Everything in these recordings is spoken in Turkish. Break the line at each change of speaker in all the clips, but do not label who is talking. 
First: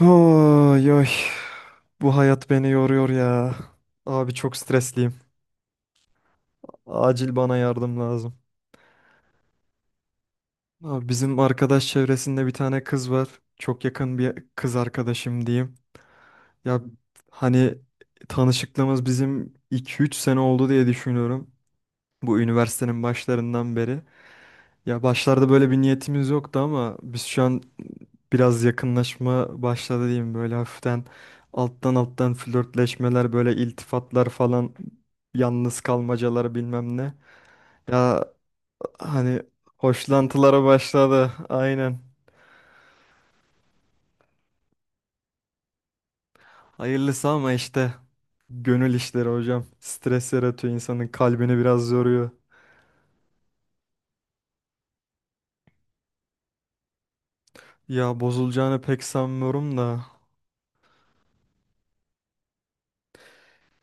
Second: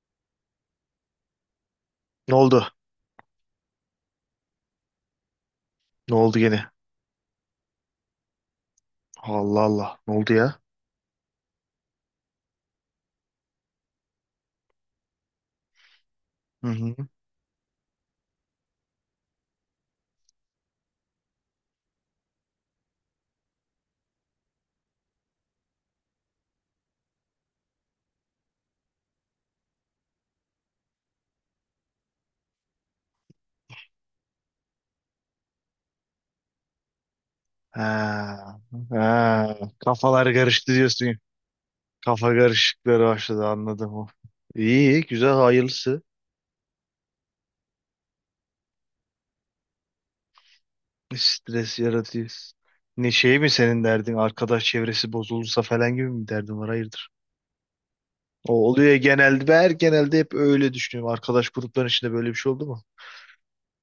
Oy, oy. Bu
Ne
hayat
oldu?
beni yoruyor ya. Abi çok stresliyim.
Ne oldu gene?
Acil bana yardım lazım.
Allah Allah. Ne oldu ya?
Abi bizim arkadaş çevresinde bir tane kız var. Çok yakın bir kız arkadaşım diyeyim.
Hı
Ya
hı.
hani tanışıklığımız bizim 2-3 sene oldu diye düşünüyorum. Bu üniversitenin başlarından beri. Ya başlarda böyle bir niyetimiz yoktu ama biz şu an biraz yakınlaşma başladı diyeyim, böyle hafiften alttan alttan flörtleşmeler, böyle iltifatlar falan, yalnız kalmacalar bilmem ne. Ya
Ha,
hani
ha. Kafalar
hoşlantılara
karıştı diyorsun.
başladı aynen.
Kafa karışıkları başladı anladım. İyi, iyi, güzel, hayırlısı.
Hayırlısı, ama işte gönül işleri hocam. Stres yaratıyor, insanın kalbini
Stres
biraz yoruyor.
yaratıyor. Ne şey mi senin derdin? Arkadaş çevresi bozulursa falan gibi mi derdin var? Hayırdır?
Ya
O
bozulacağını
oluyor
pek
genelde. Ben her
sanmıyorum da.
genelde hep öyle düşünüyorum. Arkadaş grupların içinde böyle bir şey oldu mu?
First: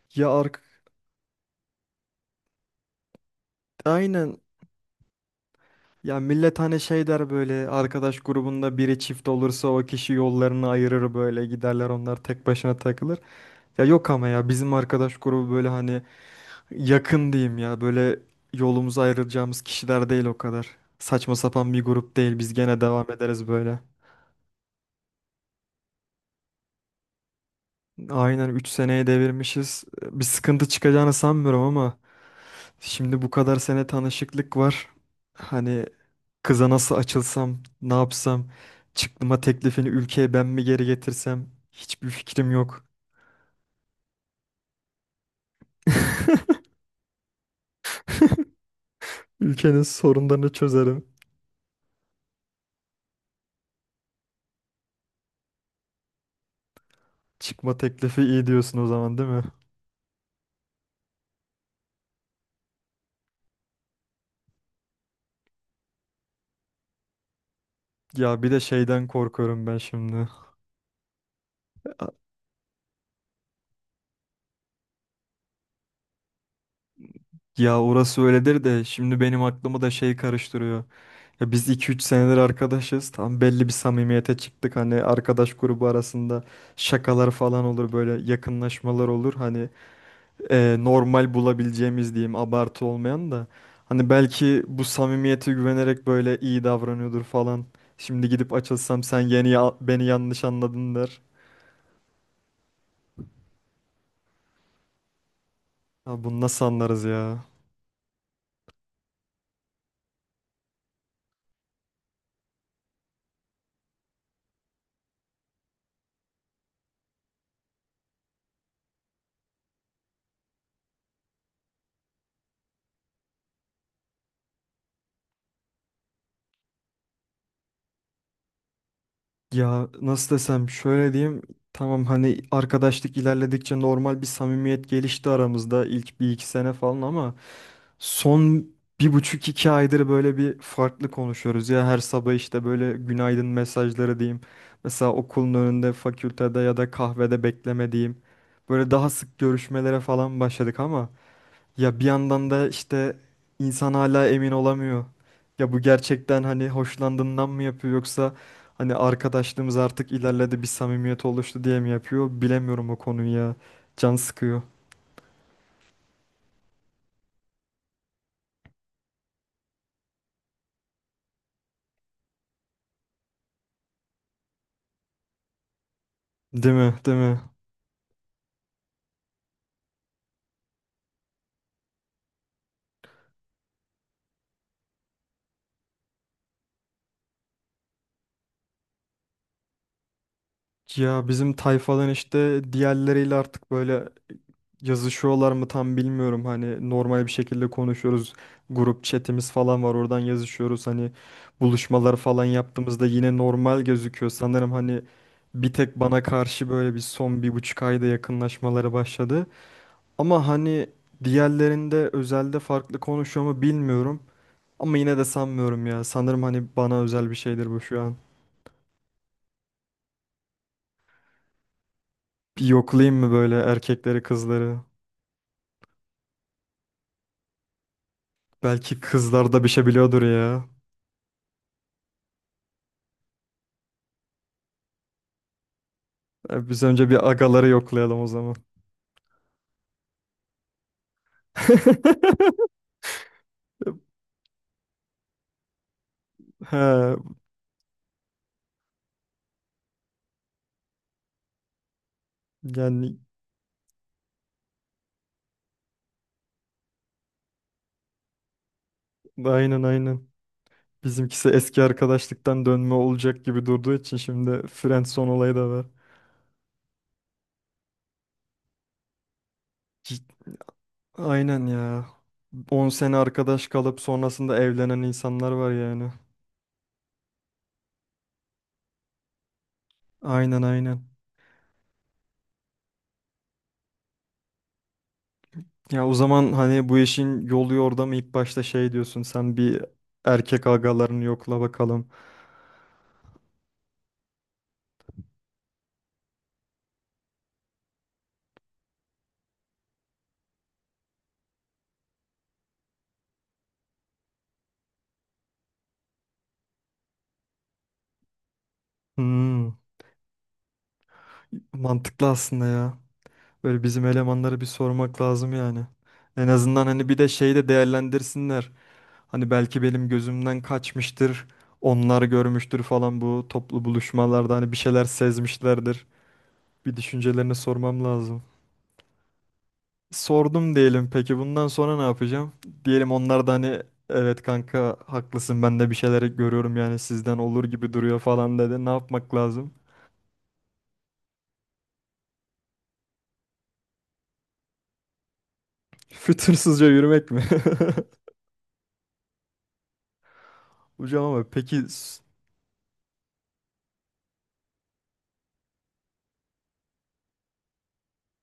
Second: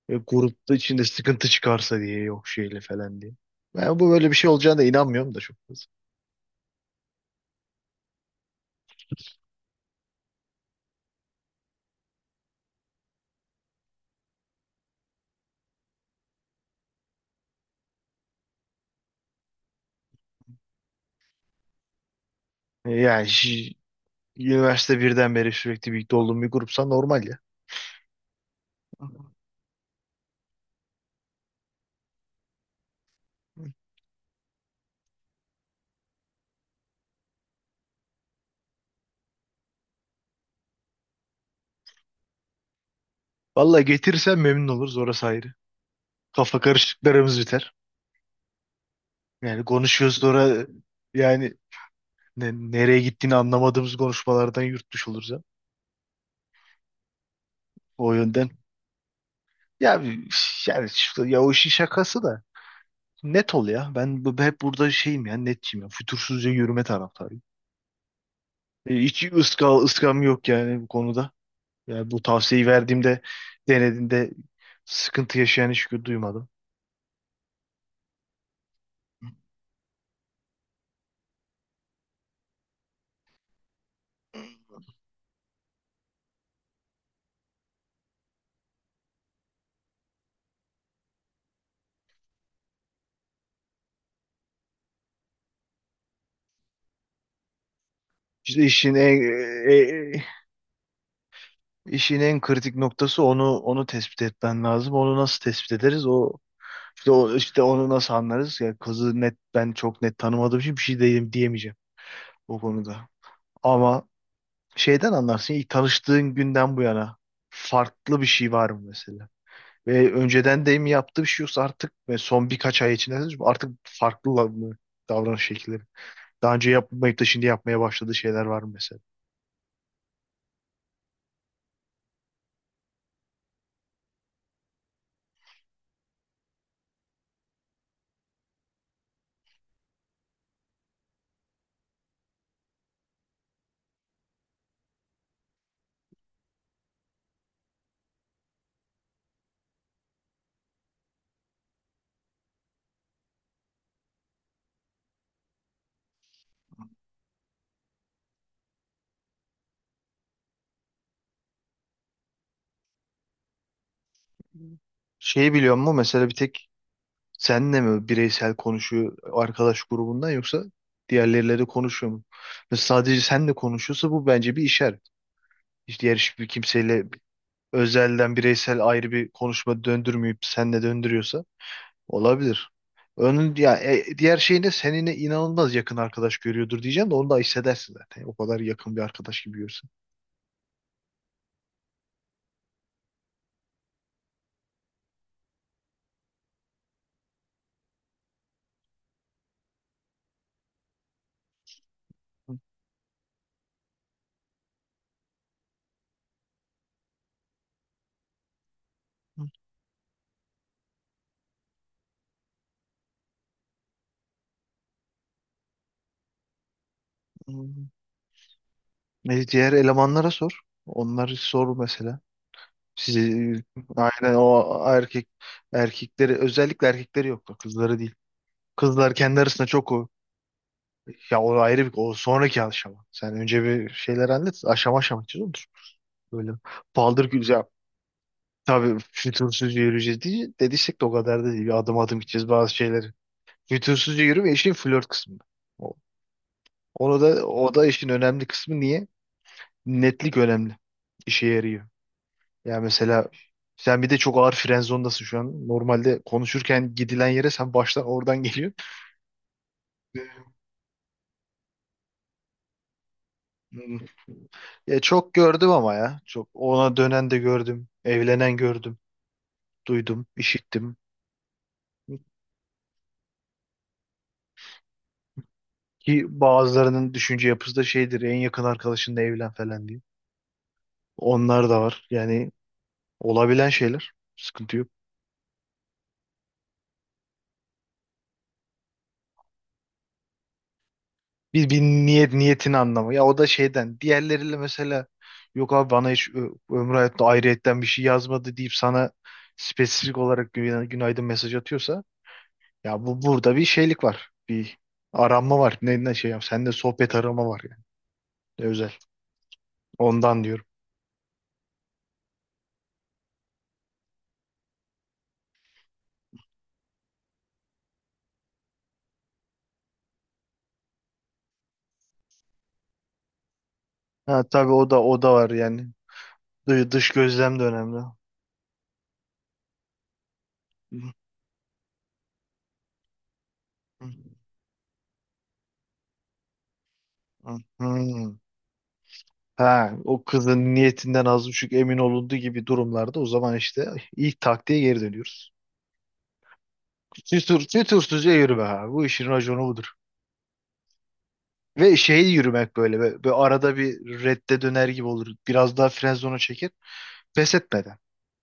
Ya
Grupta içinde sıkıntı çıkarsa diye yok şeyle falan diye. Ben bu böyle bir
aynen.
şey olacağına da inanmıyorum da çok fazla.
Ya millet hani şey der, böyle arkadaş grubunda biri çift olursa o kişi yollarını ayırır, böyle giderler, onlar tek başına takılır. Ya yok, ama ya bizim arkadaş grubu böyle hani yakın diyeyim ya, böyle yolumuzu ayrılacağımız kişiler değil o kadar. Saçma sapan bir grup değil, biz gene
E,
devam
Yani
ederiz
şi-
böyle.
Üniversite birden beri sürekli birlikte olduğum bir grupsa normal ya.
Aynen, 3 seneye devirmişiz. Bir sıkıntı çıkacağını sanmıyorum, ama şimdi bu kadar sene tanışıklık var. Hani, kıza nasıl açılsam, ne yapsam, çıktıma teklifini ülkeye ben mi geri getirsem, hiçbir fikrim yok.
Vallahi getirirsen memnun oluruz orası ayrı. Kafa karışıklarımız biter. Yani
Ülkenin
konuşuyoruz
sorunlarını
sonra
çözerim.
yani nereye gittiğini anlamadığımız konuşmalardan yurtmuş oluruz ya.
Çıkma
O
teklifi iyi
yönden.
diyorsun o zaman, değil mi?
Ya o işin şakası da net ol ya. Hep burada şeyim ya netçiyim ya. Fütursuzca yürüme taraftarıyım.
Ya bir de şeyden
Hiç
korkuyorum ben
ıskam
şimdi.
yok yani bu konuda. Yani bu tavsiyeyi verdiğimde denediğinde sıkıntı yaşayan hiç duymadım.
Ya orası öyledir de, şimdi benim aklımı da şey karıştırıyor. Ya biz 2-3 senedir arkadaşız. Tam belli bir samimiyete çıktık. Hani arkadaş grubu arasında şakalar falan olur, böyle yakınlaşmalar olur. Hani normal bulabileceğimiz diyeyim, abartı olmayan da. Hani belki bu samimiyete güvenerek böyle iyi davranıyordur falan. Şimdi gidip
İşte işin
açılsam, sen
en e,
beni
e,
yanlış anladın der.
işin en kritik noktası onu tespit etmen lazım. Onu nasıl tespit ederiz?
Ya
O
bunu nasıl anlarız
işte, o,
ya?
işte onu nasıl anlarız? Ya kızı net ben çok net tanımadığım için bir şey diyeyim, diyemeyeceğim o konuda. Ama şeyden anlarsın ilk tanıştığın günden bu yana farklı bir şey var mı mesela? Ve önceden de mi yaptığı bir şey yoksa artık ve son birkaç ay içinde artık farklı mı davranış şekilleri? Daha önce yapmayıp da şimdi yapmaya başladığı şeyler var mı mesela?
Ya nasıl desem, şöyle diyeyim: tamam, hani arkadaşlık ilerledikçe normal bir samimiyet gelişti aramızda ilk 1-2 sene falan, ama son 1,5-2 aydır böyle bir farklı konuşuyoruz ya. Her sabah işte böyle günaydın mesajları diyeyim. Mesela okulun önünde, fakültede ya da kahvede bekleme diyeyim. Böyle daha sık görüşmelere falan başladık, ama ya bir yandan da işte insan hala emin olamıyor. Ya bu gerçekten hani hoşlandığından mı yapıyor, yoksa hani arkadaşlığımız artık ilerledi, bir samimiyet oluştu diye mi yapıyor, bilemiyorum o konuyu ya. Can sıkıyor.
Şeyi biliyor musun? Mesela bir tek senle mi bireysel konuşuyor arkadaş grubundan yoksa diğerleriyle de konuşuyor mu? Ve sadece senle konuşuyorsa bu bence bir işaret. Hiç diğer hiçbir
Değil mi?
kimseyle
Değil mi?
özelden bireysel ayrı bir konuşma döndürmeyip senle döndürüyorsa olabilir. Onun ya diğer şey ne? Seninle inanılmaz yakın arkadaş görüyordur diyeceğim de onu da hissedersin zaten. O kadar yakın bir arkadaş gibi görürsün.
Ya bizim tayfadan işte diğerleriyle artık böyle yazışıyorlar mı, tam bilmiyorum. Hani normal bir şekilde konuşuyoruz. Grup chatimiz falan var, oradan yazışıyoruz. Hani buluşmalar falan yaptığımızda yine normal gözüküyor. Sanırım hani bir tek bana karşı böyle bir son 1,5 ayda yakınlaşmaları başladı. Ama hani diğerlerinde özelde farklı konuşuyor mu, bilmiyorum. Ama yine de sanmıyorum ya. Sanırım hani bana özel bir
Hı.
şeydir bu şu an.
Diğer elemanlara sor. Onları sor mesela.
Bir yoklayayım mı böyle
Sizi,
erkekleri,
aynen
kızları?
o erkekleri özellikle erkekleri yoktu. Kızları değil.
Belki
Kızlar kendi
kızlar da
arasında
bir şey
çok o.
biliyordur ya.
Ya o ayrı bir o sonraki aşama. Sen önce bir şeyler hallet. Aşama aşama gideceğiz olur. Böyle
E, biz önce
paldır
bir
güzel.
agaları yoklayalım o zaman.
Tabii fütursuzca yürüyeceğiz diye dediysek de o kadar da değil. Bir adım adım gideceğiz bazı şeyleri. Fütursuzca yürüme işin flört kısmı. O,
He,
Onu da o da işin önemli kısmı niye? Netlik önemli. İşe yarıyor. Ya
yani
mesela sen bir de çok ağır fren zondasın şu an. Normalde konuşurken gidilen yere sen baştan oradan geliyorsun.
aynen aynen. Bizimkisi eski arkadaşlıktan dönme olacak gibi durduğu
Hmm.
için şimdi
Ya
friendzone
çok
olayı da
gördüm
var.
ama ya. Çok ona dönen de gördüm. Evlenen gördüm. Duydum,
Cid-
işittim.
Aynen ya. 10 sene arkadaş kalıp sonrasında evlenen insanlar var yani.
Ki bazılarının düşünce yapısı da şeydir. En yakın arkadaşınla evlen falan diye.
Aynen aynen.
Onlar da var. Yani olabilen şeyler. Sıkıntı yok.
Ya o zaman hani bu işin yolu orada mı? İlk başta şey diyorsun sen: bir erkek agalarını yokla
Bir, bir
bakalım.
niyet niyetin anlamı. Ya o da şeyden. Diğerleriyle mesela yok abi bana hiç ömrü hayatta ayrıyetten bir şey yazmadı deyip sana spesifik olarak günaydın mesaj atıyorsa ya bu burada bir şeylik var. Bir aranma var. Ne şey yap. Sende sohbet arama var yani. Ne özel.
Hmm,
Ondan diyorum.
mantıklı aslında ya. Böyle bizim elemanlara bir sormak lazım yani. En azından hani bir de şeyi de değerlendirsinler. Hani belki benim gözümden kaçmıştır. Onlar görmüştür falan, bu toplu
Ha
buluşmalarda
tabii
hani bir
o da
şeyler
o da var yani.
sezmişlerdir. Bir
Dış
düşüncelerini
gözlem de önemli.
sormam lazım. Sordum diyelim, peki bundan sonra ne yapacağım? Diyelim onlar da hani evet kanka haklısın, ben de bir şeyleri görüyorum, yani sizden olur gibi duruyor
Hmm.
falan dedi. Ne yapmak lazım?
Ha, o kızın niyetinden az buçuk emin olunduğu gibi durumlarda o zaman işte ilk taktiğe geri dönüyoruz.
Fütursuzca yürümek mi?
Tütürsüzce yürüme abi. Bu işin raconu budur.
Hocam ama peki,
Ve şey yürümek böyle. Ve arada bir redde döner gibi olur. Biraz daha fren zonu çeker, pes etmeden.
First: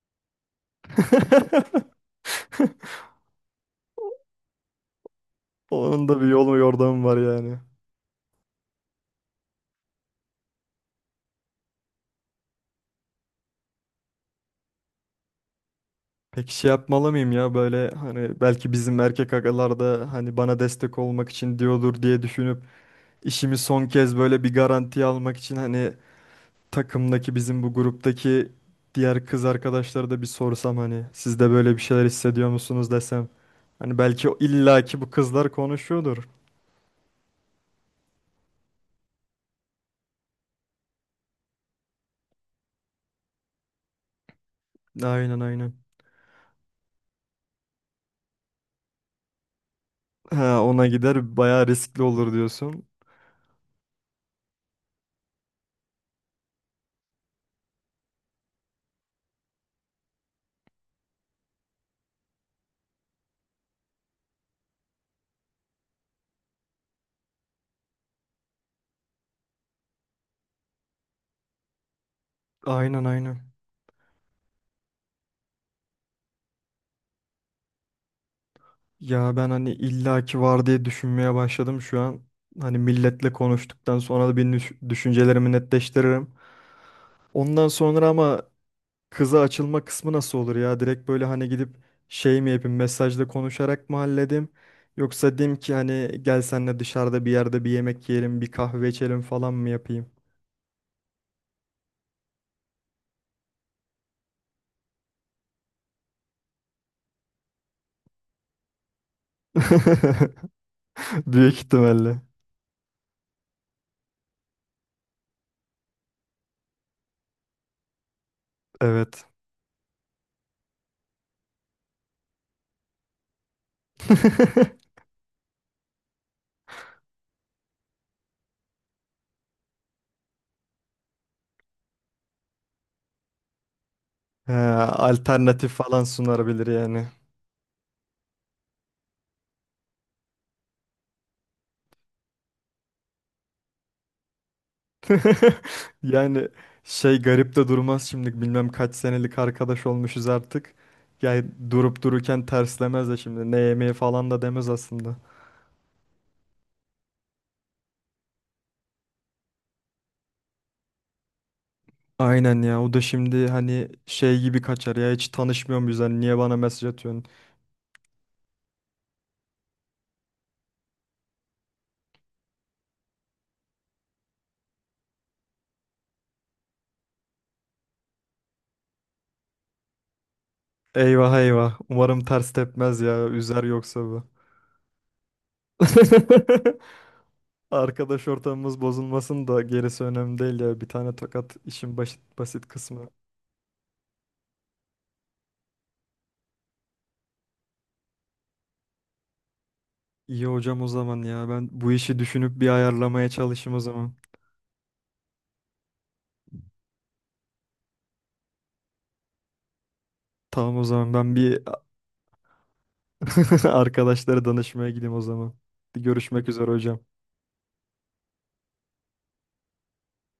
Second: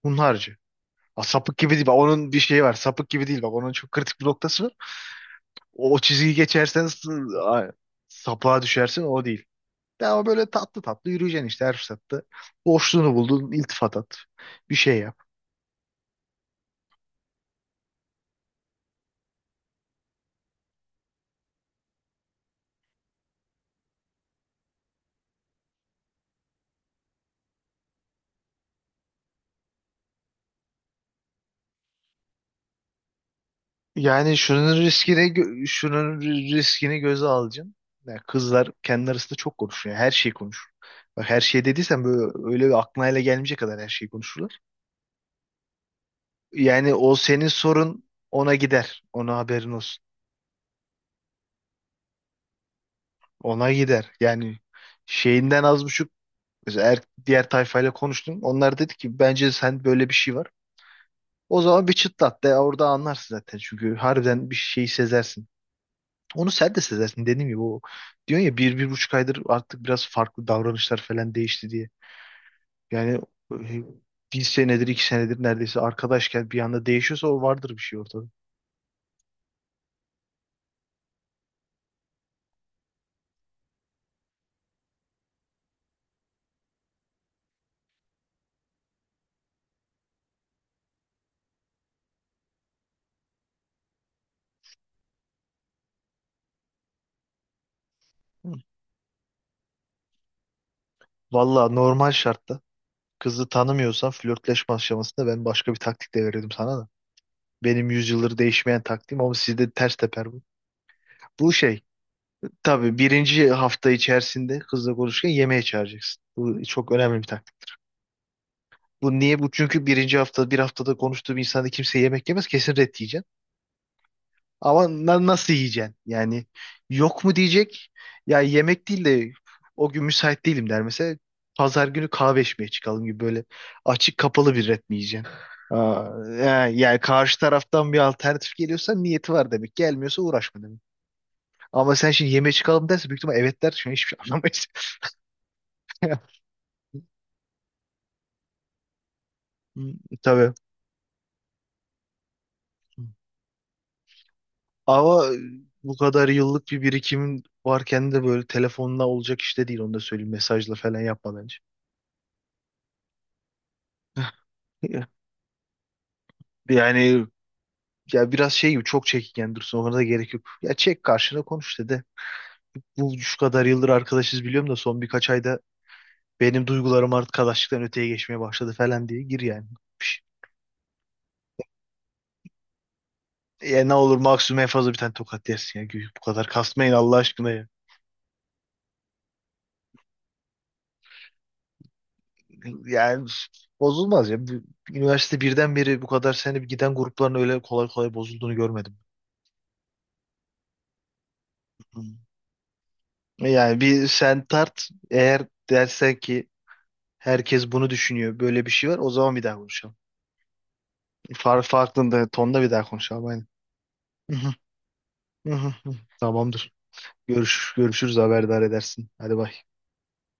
Hunharca. Aa, sapık gibi değil. Bak, onun bir şeyi var. Sapık gibi değil. Bak onun çok kritik bir noktası var. O
onun da bir
çizgiyi
yolu
geçersen
yordamı var yani.
a- sapığa düşersin. O değil. Ama böyle tatlı tatlı yürüyeceksin işte her fırsatta. Boşluğunu buldun. İltifat at. Bir şey yap.
Peki şey yapmalı mıyım ya? Böyle hani belki bizim erkek agalar da hani bana destek olmak için diyordur diye düşünüp, işimi son kez böyle bir garantiye almak için hani takımdaki, bizim bu gruptaki diğer kız arkadaşları da bir sorsam hani, siz de böyle bir şeyler hissediyor musunuz desem. Hani belki
Yani
illaki bu kızlar
şunun
konuşuyordur.
riskini göze alacaksın. Yani kızlar kendi arasında çok konuşuyor. Her şeyi konuşur. Bak her şey dediysen böyle öyle bir aklına hele gelmeyecek kadar her şeyi konuşurlar.
Aynen aynen.
Yani o senin sorun ona gider. Ona haberin olsun.
Ha, ona gider bayağı riskli olur diyorsun.
Ona gider. Yani şeyinden az buçuk mesela diğer tayfayla konuştun. Onlar dedi ki bence sen böyle bir şey var. O zaman bir çıtlat de orada anlarsın zaten. Çünkü harbiden bir şeyi sezersin. Onu sen de sezersin dediğim gibi o diyorsun ya bir buçuk aydır artık biraz farklı davranışlar falan değişti diye.
Aynen
Yani
aynen.
e, bir senedir iki senedir neredeyse arkadaşken bir anda değişiyorsa o vardır bir şey ortada.
Ya ben hani illaki var diye düşünmeye başladım şu an. Hani milletle konuştuktan sonra da bir düşüncelerimi netleştiririm. Ondan sonra ama kıza açılma kısmı nasıl olur ya? Direkt böyle hani gidip şey mi yapayım, mesajla konuşarak mı halledeyim? Yoksa diyeyim ki hani gel senle dışarıda bir yerde bir yemek yiyelim,
Hı.
bir kahve içelim falan mı yapayım?
Valla normal şartta kızı tanımıyorsan flörtleşme aşamasında ben başka bir taktik de verirdim sana da. Benim yüzyıldır değişmeyen taktiğim ama sizde ters teper bu. Bu
Büyük
şey
ihtimalle.
tabii birinci hafta içerisinde kızla konuşurken yemeğe çağıracaksın. Bu çok önemli bir taktik. Bu
Evet.
niye bu? Çünkü birinci hafta bir haftada konuştuğum insanda kimse yemek yemez kesin ret yiyeceksin. Ama nasıl yiyeceksin? Yani yok mu diyecek? Ya yemek değil de o gün müsait değilim der mesela. Pazar günü kahve içmeye çıkalım gibi böyle açık
He,
kapalı bir ret mi yiyeceksin?
alternatif falan
Aa,
sunabilir
yani
yani.
karşı taraftan bir alternatif geliyorsa niyeti var demek. Gelmiyorsa uğraşma demek. Ama sen şimdi yemeğe çıkalım derse büyük ihtimal evet der. Şimdi hiçbir şey anlamayız.
Yani şey garip de durmaz şimdi, bilmem kaç senelik
Hı,
arkadaş olmuşuz
tabii.
artık. Yani durup dururken terslemez de, şimdi ne yemeği falan da demez aslında.
Ama bu kadar yıllık bir birikimin varken de böyle telefonla olacak işte değil onu da söyleyeyim. Mesajla falan yapma bence.
Aynen ya, o da şimdi hani şey gibi kaçar
Ya-
ya, hiç tanışmıyor muyuz hani, niye bana mesaj atıyorsun?
Yani ya biraz şey gibi çok çekingen dursun ona da gerek yok. Ya çek karşına konuş dedi. Bu şu kadar yıldır arkadaşız biliyorum da son birkaç ayda benim duygularım artık arkadaşlıktan öteye geçmeye başladı falan diye gir yani. Pş,
Eyvah eyvah, umarım ters tepmez ya, üzer
Ya ne
yoksa
olur
bu.
maksimum en fazla bir tane tokat yersin ya. Bu kadar kasmayın Allah aşkına ya.
Arkadaş ortamımız bozulmasın da gerisi önemli değil ya, bir tane tokat işin basit kısmı.
Yani bozulmaz ya. Üniversite birden beri bu kadar sene giden grupların öyle kolay kolay bozulduğunu görmedim.
İyi hocam o zaman ya. Ben bu
Hı.
işi düşünüp bir ayarlamaya çalışayım o
Yani bir
zaman.
sen tart eğer dersen ki herkes bunu düşünüyor böyle bir şey var o zaman bir daha konuşalım.
Tamam o zaman, ben bir
Farklı tonda bir daha konuşalım aynen. Hı
arkadaşlara
hı,
danışmaya gideyim o zaman.
hı hı.
Bir görüşmek üzere
Tamamdır.
hocam.
Görüşürüz haberdar edersin. Hadi bay.